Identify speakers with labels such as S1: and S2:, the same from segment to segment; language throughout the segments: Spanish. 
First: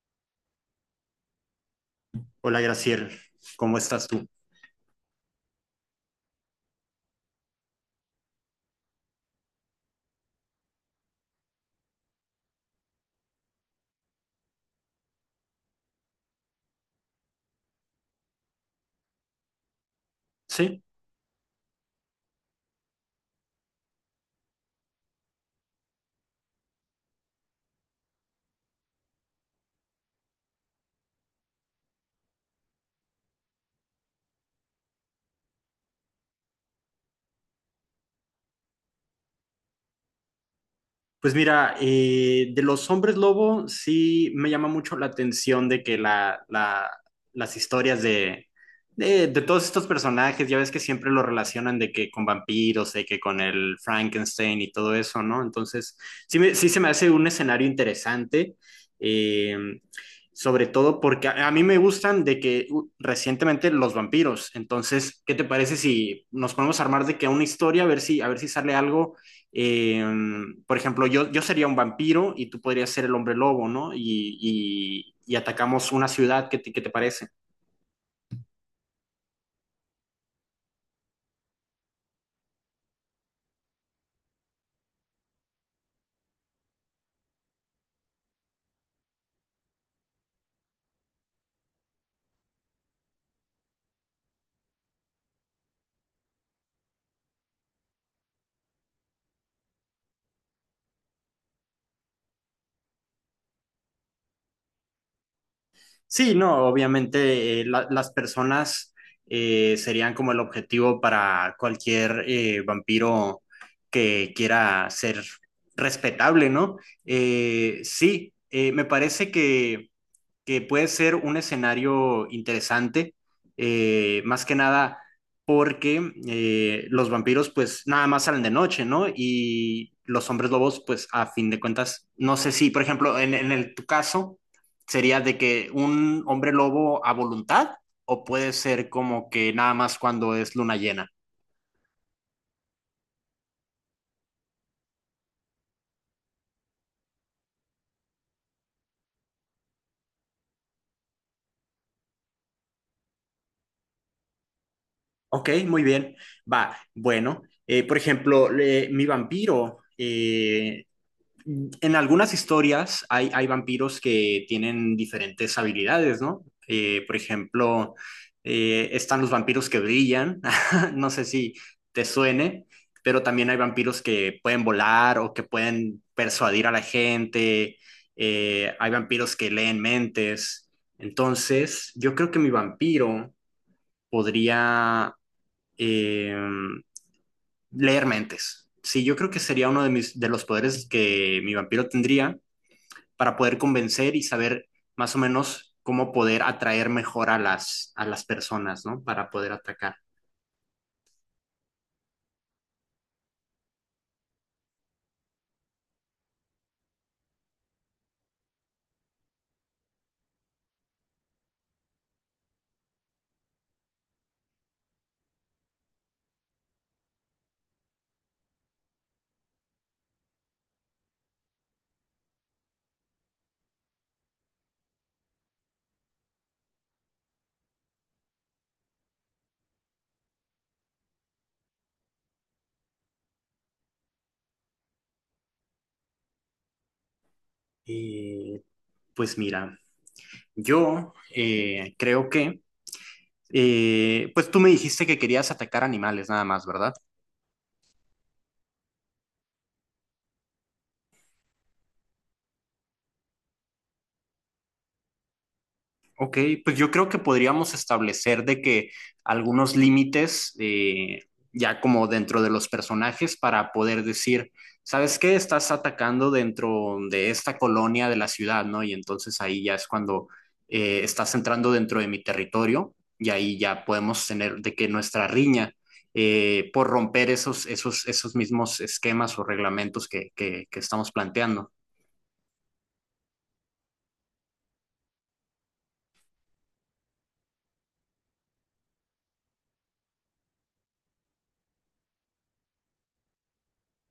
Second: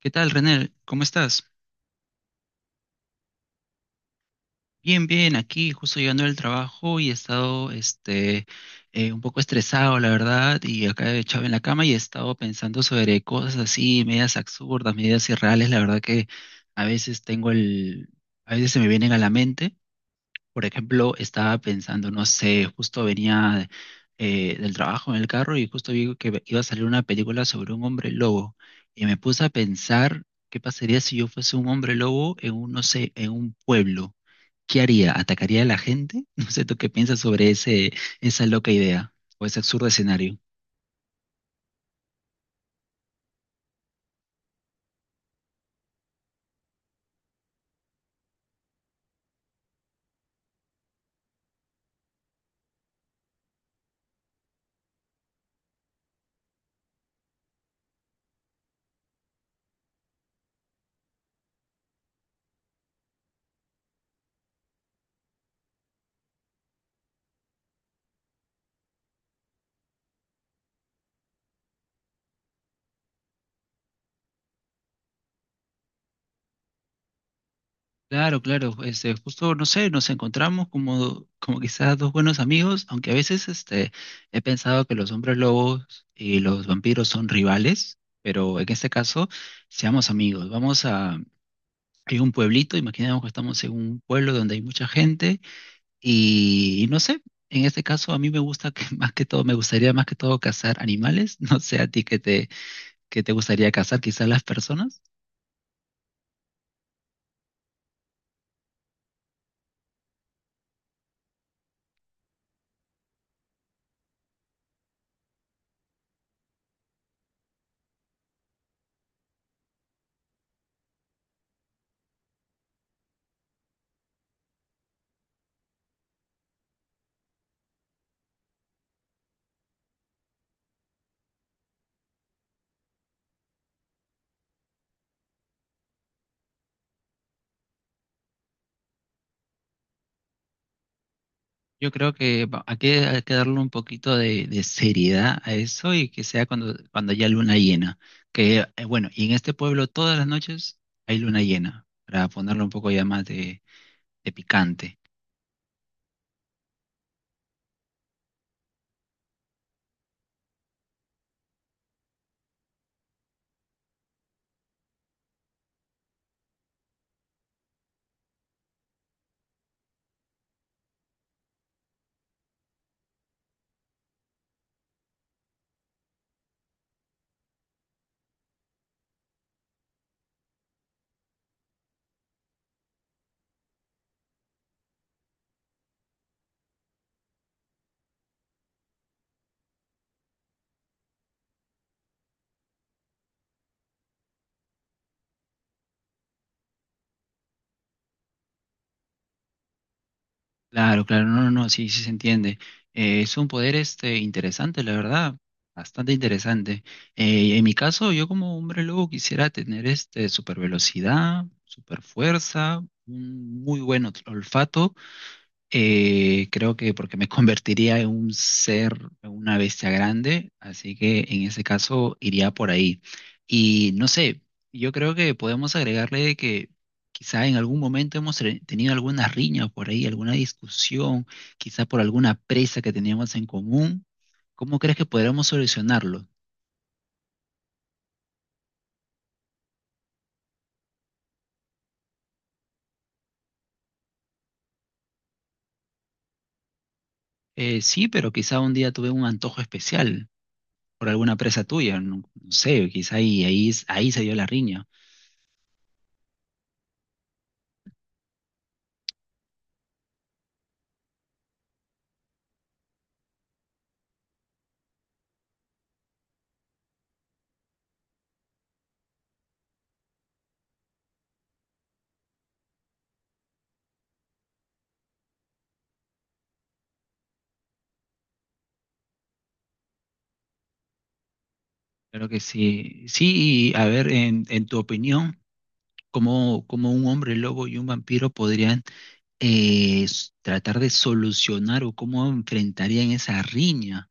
S1: ¿Qué tal, René? ¿Cómo estás?
S2: Hola, Graciela, ¿cómo estás tú?
S1: Bien, bien, aquí justo llegando del trabajo y he estado un poco estresado, la verdad, y acá he echado en la cama y he estado pensando sobre cosas así, medias absurdas, medias irreales, la verdad que a veces tengo el, a veces se me vienen a la mente. Por
S2: Sí.
S1: ejemplo, estaba pensando, no sé, justo venía del trabajo en el carro y justo vi que iba a salir una película sobre un hombre lobo y me puse a pensar qué pasaría si yo fuese un hombre lobo en un, no sé, en un pueblo. ¿Qué haría? ¿Atacaría a la gente? No sé, ¿tú qué piensas sobre ese, esa loca idea o ese absurdo escenario?
S2: Pues mira, de los hombres lobo sí me llama mucho la atención de que las historias de todos estos personajes, ya ves que siempre lo relacionan de que con vampiros, de que con el Frankenstein y todo eso, ¿no? Entonces, sí, sí se me hace un escenario interesante, eh, sobre todo porque a mí me gustan de que recientemente los vampiros. Entonces, ¿qué te parece si nos ponemos a armar de que una historia, a ver si sale algo? Eh, por ejemplo, yo sería un vampiro y tú podrías ser el hombre lobo, ¿no? Y atacamos una ciudad, qué te parece?
S1: Claro, claro, este, justo, no sé, nos encontramos como, como quizás dos buenos amigos, aunque a veces este, he pensado que los hombres lobos y los vampiros son rivales, pero en este caso, seamos amigos. Vamos a, hay un pueblito, imaginemos que estamos en un pueblo donde hay mucha gente y no sé, en este caso a mí me gusta que más que todo, me gustaría más que todo cazar animales, no sé a ti que te gustaría cazar, quizás las personas.
S2: Sí, no, obviamente las personas serían como el objetivo para cualquier vampiro que quiera ser respetable, ¿no? Sí, me parece que puede ser un escenario interesante, más que nada porque los vampiros pues nada más salen de noche, ¿no? Y los hombres lobos pues a fin de cuentas, no sé si, por ejemplo, en tu caso sería de que un hombre lobo a voluntad o puede ser como que nada más cuando es luna llena.
S1: Yo creo que va- hay que darle un poquito de seriedad a eso y que sea cuando, cuando haya luna llena. Que bueno, y en este pueblo todas las noches hay luna llena, para ponerle un poco ya más de picante.
S2: Ok, muy bien. Va, bueno, por ejemplo, mi vampiro en algunas historias hay vampiros que tienen diferentes habilidades, ¿no? Por ejemplo, están los vampiros que brillan, no sé si te suene, pero también hay vampiros que pueden volar o que pueden persuadir a la gente, hay vampiros que leen mentes. Entonces, yo creo que mi vampiro podría eh, leer mentes. Sí, yo creo que sería uno de mis de los poderes que mi vampiro tendría para poder convencer y saber más o menos cómo poder atraer mejor a a las personas, ¿no? Para poder atacar.
S1: Claro, claro, no, no, no, sí, sí se entiende. Es un poder este interesante, la verdad, bastante interesante. En mi caso, yo como hombre lobo quisiera tener este super velocidad, super fuerza, un muy buen olfato. Creo que porque me convertiría en un ser, en una bestia grande, así que en ese caso iría por ahí. Y no sé, yo creo que podemos agregarle de que quizá en algún momento hemos tenido alguna riña por ahí, alguna discusión, quizá por alguna presa que teníamos en común. ¿Cómo crees que podremos solucionarlo?
S2: Eh, pues mira, yo creo que, pues tú me dijiste que querías atacar animales nada más, ¿verdad?
S1: Sí, pero quizá un día tuve un antojo especial por alguna presa tuya, no, no sé, quizá ahí, ahí se dio la riña.
S2: Ok, pues yo creo que podríamos establecer de que algunos límites, ya como dentro de los personajes, para poder decir, ¿sabes qué? Estás atacando dentro de esta colonia de la ciudad, ¿no? Y entonces ahí ya es cuando estás entrando dentro de mi territorio y ahí ya podemos tener de que nuestra riña, por romper esos mismos esquemas o reglamentos que estamos planteando.
S1: Claro que sí. Sí, y a ver, en tu opinión, ¿cómo, cómo un hombre lobo y un vampiro podrían tratar de solucionar o cómo enfrentarían esa riña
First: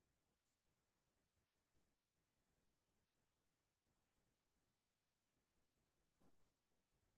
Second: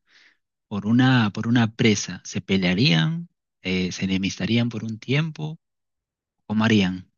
S1: por una presa? ¿Se pelearían? ¿Se enemistarían por un tiempo? ¿Cómo harían?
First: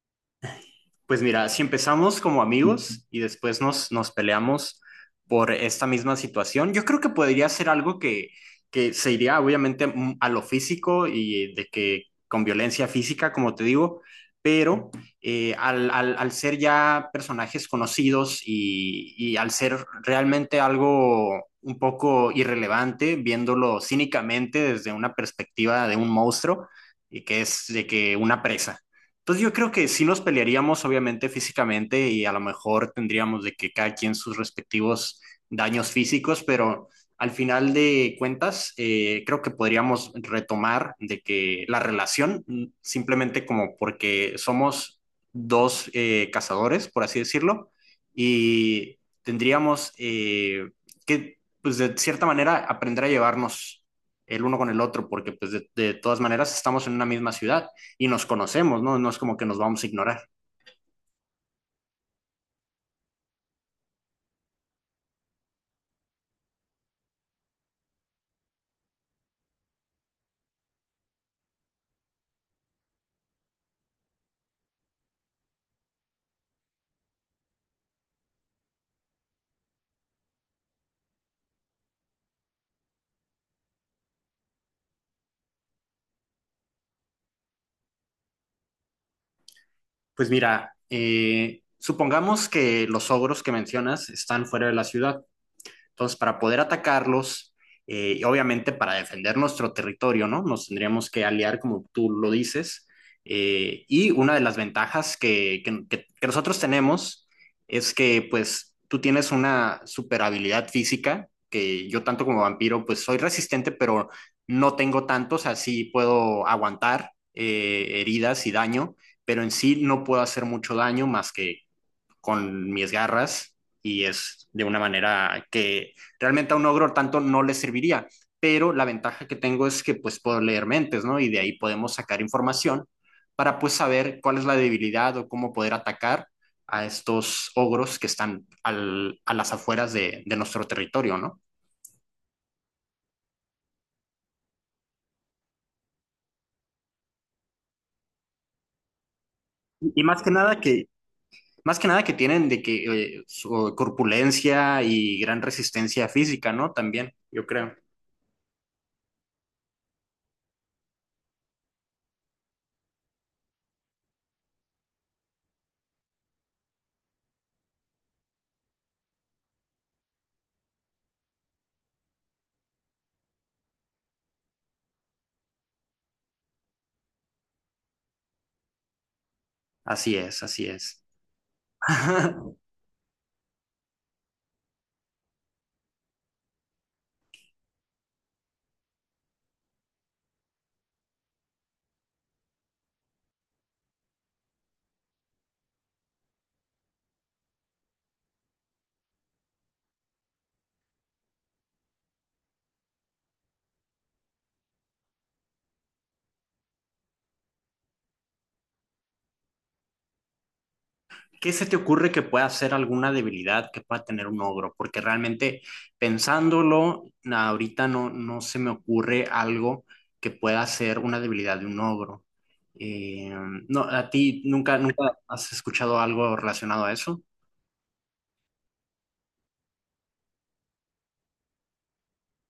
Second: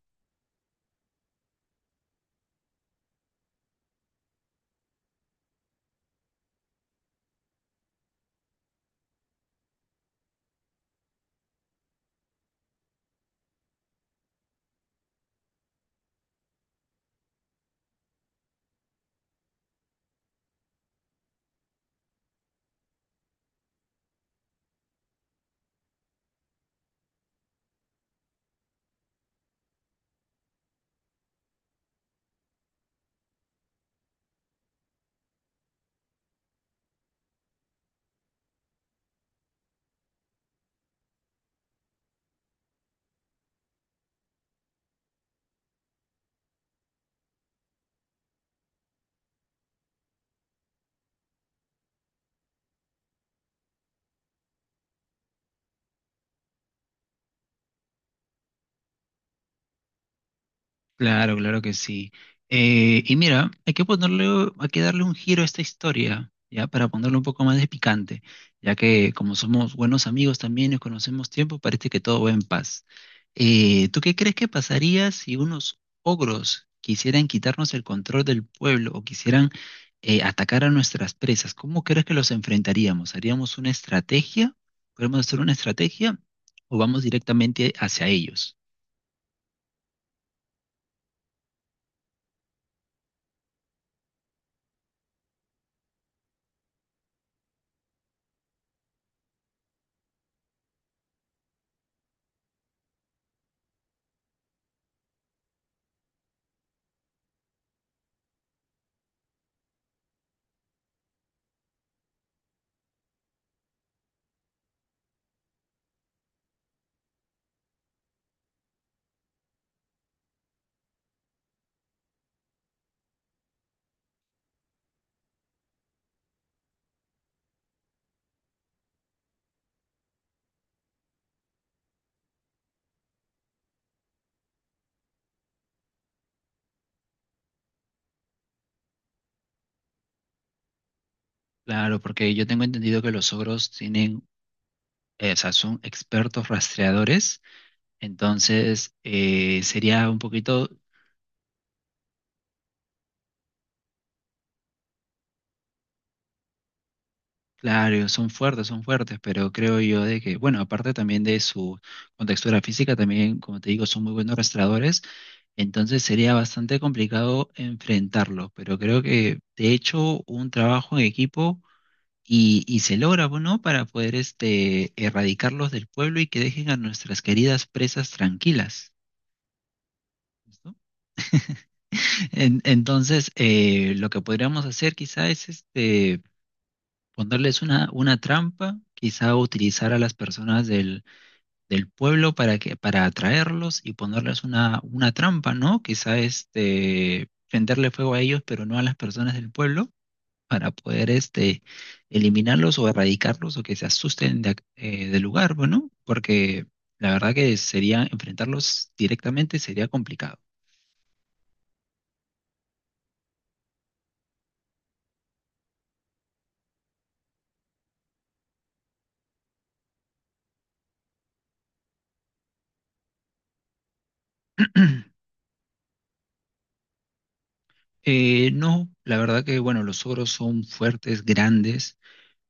S2: Pues mira, si empezamos como amigos y después nos peleamos por esta misma situación, yo creo que podría ser algo que se iría obviamente a lo físico y de que con violencia física, como te digo, pero al ser ya personajes conocidos y al ser realmente algo un poco irrelevante, viéndolo cínicamente desde una perspectiva de un monstruo, y que es de que una presa. Entonces yo creo que sí nos pelearíamos, obviamente, físicamente y a lo mejor tendríamos de que cada quien sus respectivos daños físicos, pero al final de cuentas creo que podríamos retomar de que la relación, simplemente como porque somos dos cazadores, por así decirlo, y tendríamos que, pues de cierta manera, aprender a llevarnos el uno con el otro, porque pues de todas maneras estamos en una misma ciudad y nos conocemos, ¿no? No es como que nos vamos a ignorar.
S1: Claro, claro que sí. Y mira, hay que ponerle, hay que darle un giro a esta historia, ¿ya? Para ponerle un poco más de picante, ya que como somos buenos amigos también y conocemos tiempo, parece que todo va en paz. ¿Tú qué crees que pasaría si unos ogros quisieran quitarnos el control del pueblo o quisieran atacar a nuestras presas? ¿Cómo crees que los enfrentaríamos? ¿Haríamos una estrategia? ¿Podemos hacer una estrategia o vamos directamente hacia ellos?
S2: Pues mira, supongamos que los ogros que mencionas están fuera de la ciudad. Entonces, para poder atacarlos, y obviamente para defender nuestro territorio, ¿no? Nos tendríamos que aliar, como tú lo dices. Y una de las ventajas que nosotros tenemos es que, pues, tú tienes una super habilidad física, que yo tanto como vampiro, pues, soy resistente, pero no tengo tantos, así puedo aguantar heridas y daño, pero en sí no puedo hacer mucho daño más que con mis garras y es de una manera que realmente a un ogro tanto no le serviría, pero la ventaja que tengo es que pues puedo leer mentes, ¿no? Y de ahí podemos sacar información para pues saber cuál es la debilidad o cómo poder atacar a estos ogros que están a las afueras nuestro territorio, ¿no?
S1: Claro, porque yo tengo entendido que los ogros tienen, o sea, son expertos rastreadores, entonces
S2: Y
S1: sería un
S2: más que nada
S1: poquito,
S2: que, más que nada que tienen de que su corpulencia y gran resistencia física, ¿no? También, yo creo.
S1: claro, son fuertes, pero creo yo de que, bueno, aparte también de su contextura física, también, como te digo, son muy buenos rastreadores, entonces sería bastante complicado enfrentarlo, pero creo que de hecho un trabajo en equipo y se logra, ¿no? Para poder este, erradicarlos del pueblo y que dejen a nuestras queridas presas tranquilas.
S2: Así es, así
S1: ¿No?
S2: es.
S1: Entonces, lo que podríamos hacer quizá es este, ponerles una trampa, quizá utilizar a las personas del, del pueblo para que, para atraerlos y ponerles una trampa, ¿no? Quizá este, prenderle fuego a ellos, pero no a las personas del pueblo, para poder este, eliminarlos o erradicarlos o que se asusten de del lugar, bueno, porque la verdad que sería enfrentarlos directamente sería complicado.
S2: ¿Qué se te ocurre que pueda ser alguna debilidad que pueda tener un ogro? Porque realmente pensándolo, ahorita no, no se me ocurre algo que pueda ser una debilidad de un ogro. Eh, no, ¿a ti nunca, nunca has escuchado algo relacionado a eso?
S1: No, la verdad que bueno, los ogros son fuertes, grandes.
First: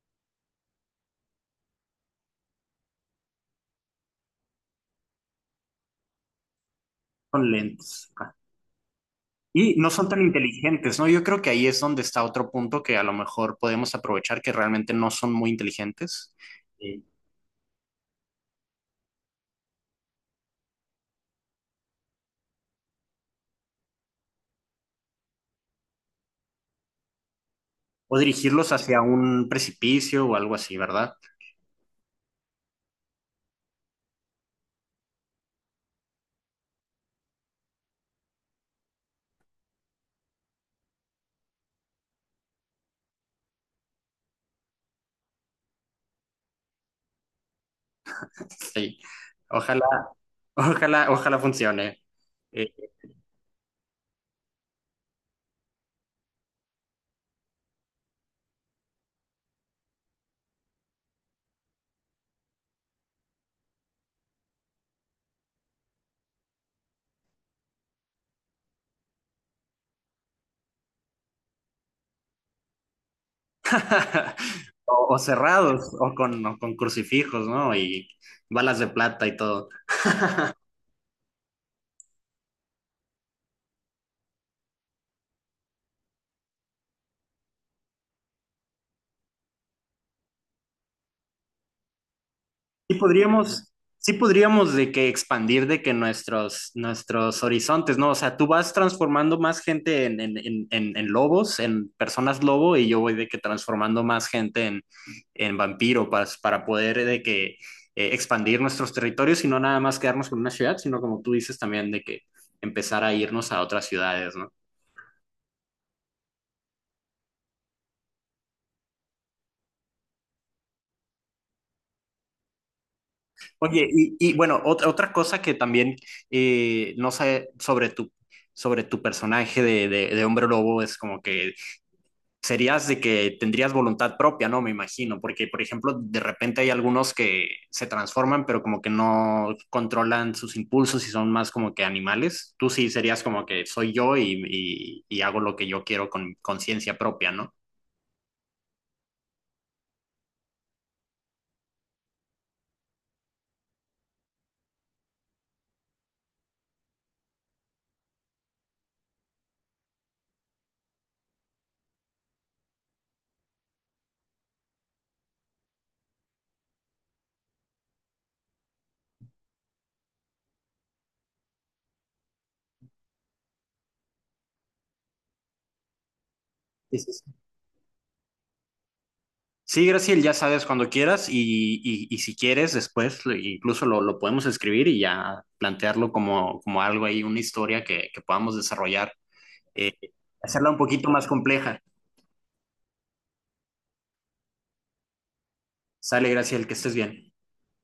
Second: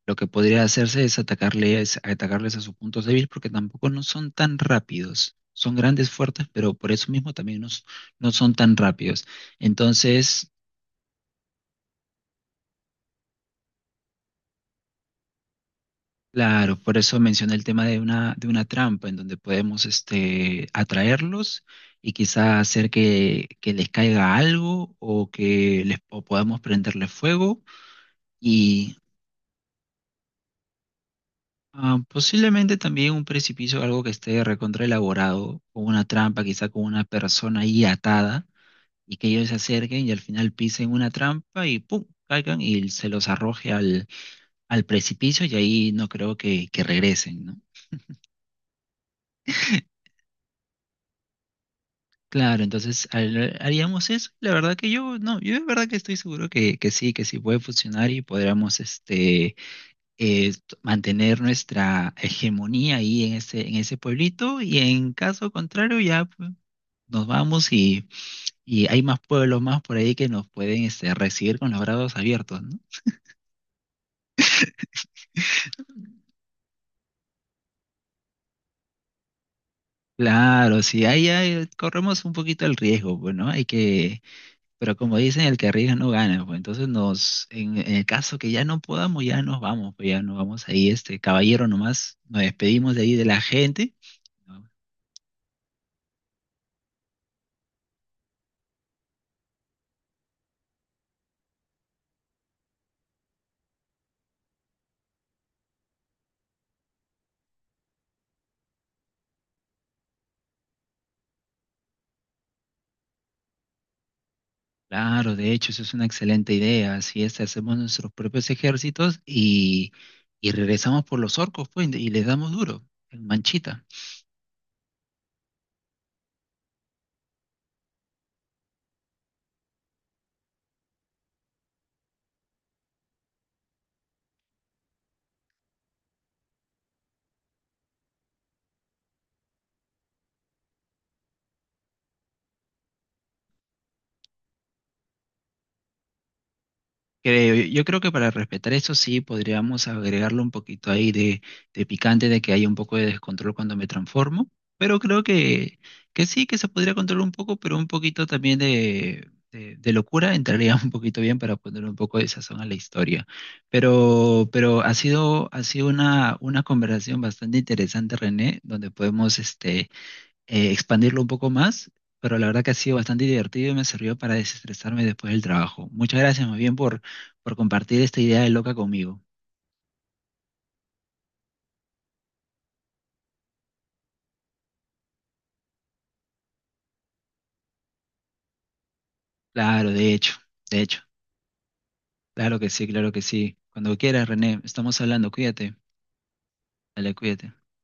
S1: Lo que podría hacerse es atacarles, atacarles a sus puntos débiles porque tampoco no son tan rápidos. Son grandes, fuertes, pero por eso mismo
S2: Son
S1: también no,
S2: lentos.
S1: no
S2: Ah.
S1: son tan rápidos.
S2: Y no son tan
S1: Entonces,
S2: inteligentes, ¿no? Yo creo que ahí es donde está otro punto que a lo mejor podemos aprovechar, que realmente no son muy inteligentes.
S1: claro, por
S2: eh,
S1: eso mencioné el tema de una trampa en donde podemos este, atraerlos y quizá hacer que les caiga algo o que les o podamos prenderle fuego.
S2: o dirigirlos hacia un precipicio o algo así, ¿verdad?
S1: Ah, posiblemente también un precipicio, algo que esté recontra elaborado, con una trampa, quizá con una persona ahí atada, y que ellos se acerquen y al final pisen una trampa y ¡pum! Caigan y se los arroje al, al precipicio y ahí no creo que regresen, ¿no?
S2: Sí. Ojalá. Ojalá, ojalá funcione.
S1: Claro,
S2: Eh,
S1: entonces haríamos eso. La verdad que yo, no, yo de verdad que estoy seguro que sí puede funcionar y podríamos este, mantener nuestra hegemonía ahí en ese pueblito y en caso contrario ya, pues, nos vamos y hay más pueblos más por ahí que nos pueden este, recibir con los brazos abiertos, ¿no?
S2: o, o cerrados, o con crucifijos, ¿no? Y balas de plata y todo.
S1: Claro, sí, ahí, ahí corremos un poquito el riesgo, pues, ¿no? Hay que, pero como dicen, el que arriesga no gana, pues entonces nos, en el caso que ya no podamos, ya nos vamos, pues ya nos vamos ahí, este caballero nomás, nos despedimos de ahí de la gente.
S2: Sí
S1: ¿No?
S2: podríamos de que expandir de que nuestros horizontes, ¿no? O sea, tú vas transformando más gente en lobos, en personas lobo, y yo voy de que transformando más gente en vampiro para poder de que expandir nuestros territorios y no nada más quedarnos con una ciudad, sino como tú dices también de que empezar a irnos a otras ciudades, ¿no?
S1: Claro, de hecho, eso es una excelente idea, así es, hacemos nuestros propios ejércitos y regresamos por los orcos, pues, y les damos duro, en manchita.
S2: Oye, y, bueno, otra, otra cosa que también no sé sobre tu personaje de hombre lobo es como que serías de que tendrías voluntad propia, ¿no? Me imagino, porque por ejemplo, de repente hay algunos que se transforman, pero como que no controlan sus impulsos y son más como que animales. Tú sí serías como que soy yo y hago lo que yo quiero con conciencia propia, ¿no?
S1: Creo, yo creo que para respetar eso sí podríamos agregarle un poquito ahí de picante, de que haya un poco de descontrol cuando me transformo, pero creo que sí, que se podría controlar un poco, pero un poquito también de locura entraría un poquito bien para poner un poco de sazón a la historia. Pero ha sido una conversación bastante interesante, René, donde podemos este, expandirlo un poco más, pero la verdad que ha sido bastante divertido y me sirvió para desestresarme después del trabajo. Muchas gracias más bien
S2: Sí, sí, sí.
S1: por compartir esta idea de loca conmigo.
S2: Sí, Graciel, ya sabes cuando quieras y si quieres después incluso lo podemos escribir y ya plantearlo como, como algo ahí, una historia que podamos desarrollar,
S1: Claro,
S2: eh,
S1: de hecho,
S2: hacerla un
S1: de hecho.
S2: poquito más compleja.
S1: Claro que sí, claro que sí. Cuando quieras, René, estamos hablando, cuídate.
S2: Sale, Graciel, que estés
S1: Dale,
S2: bien.
S1: cuídate.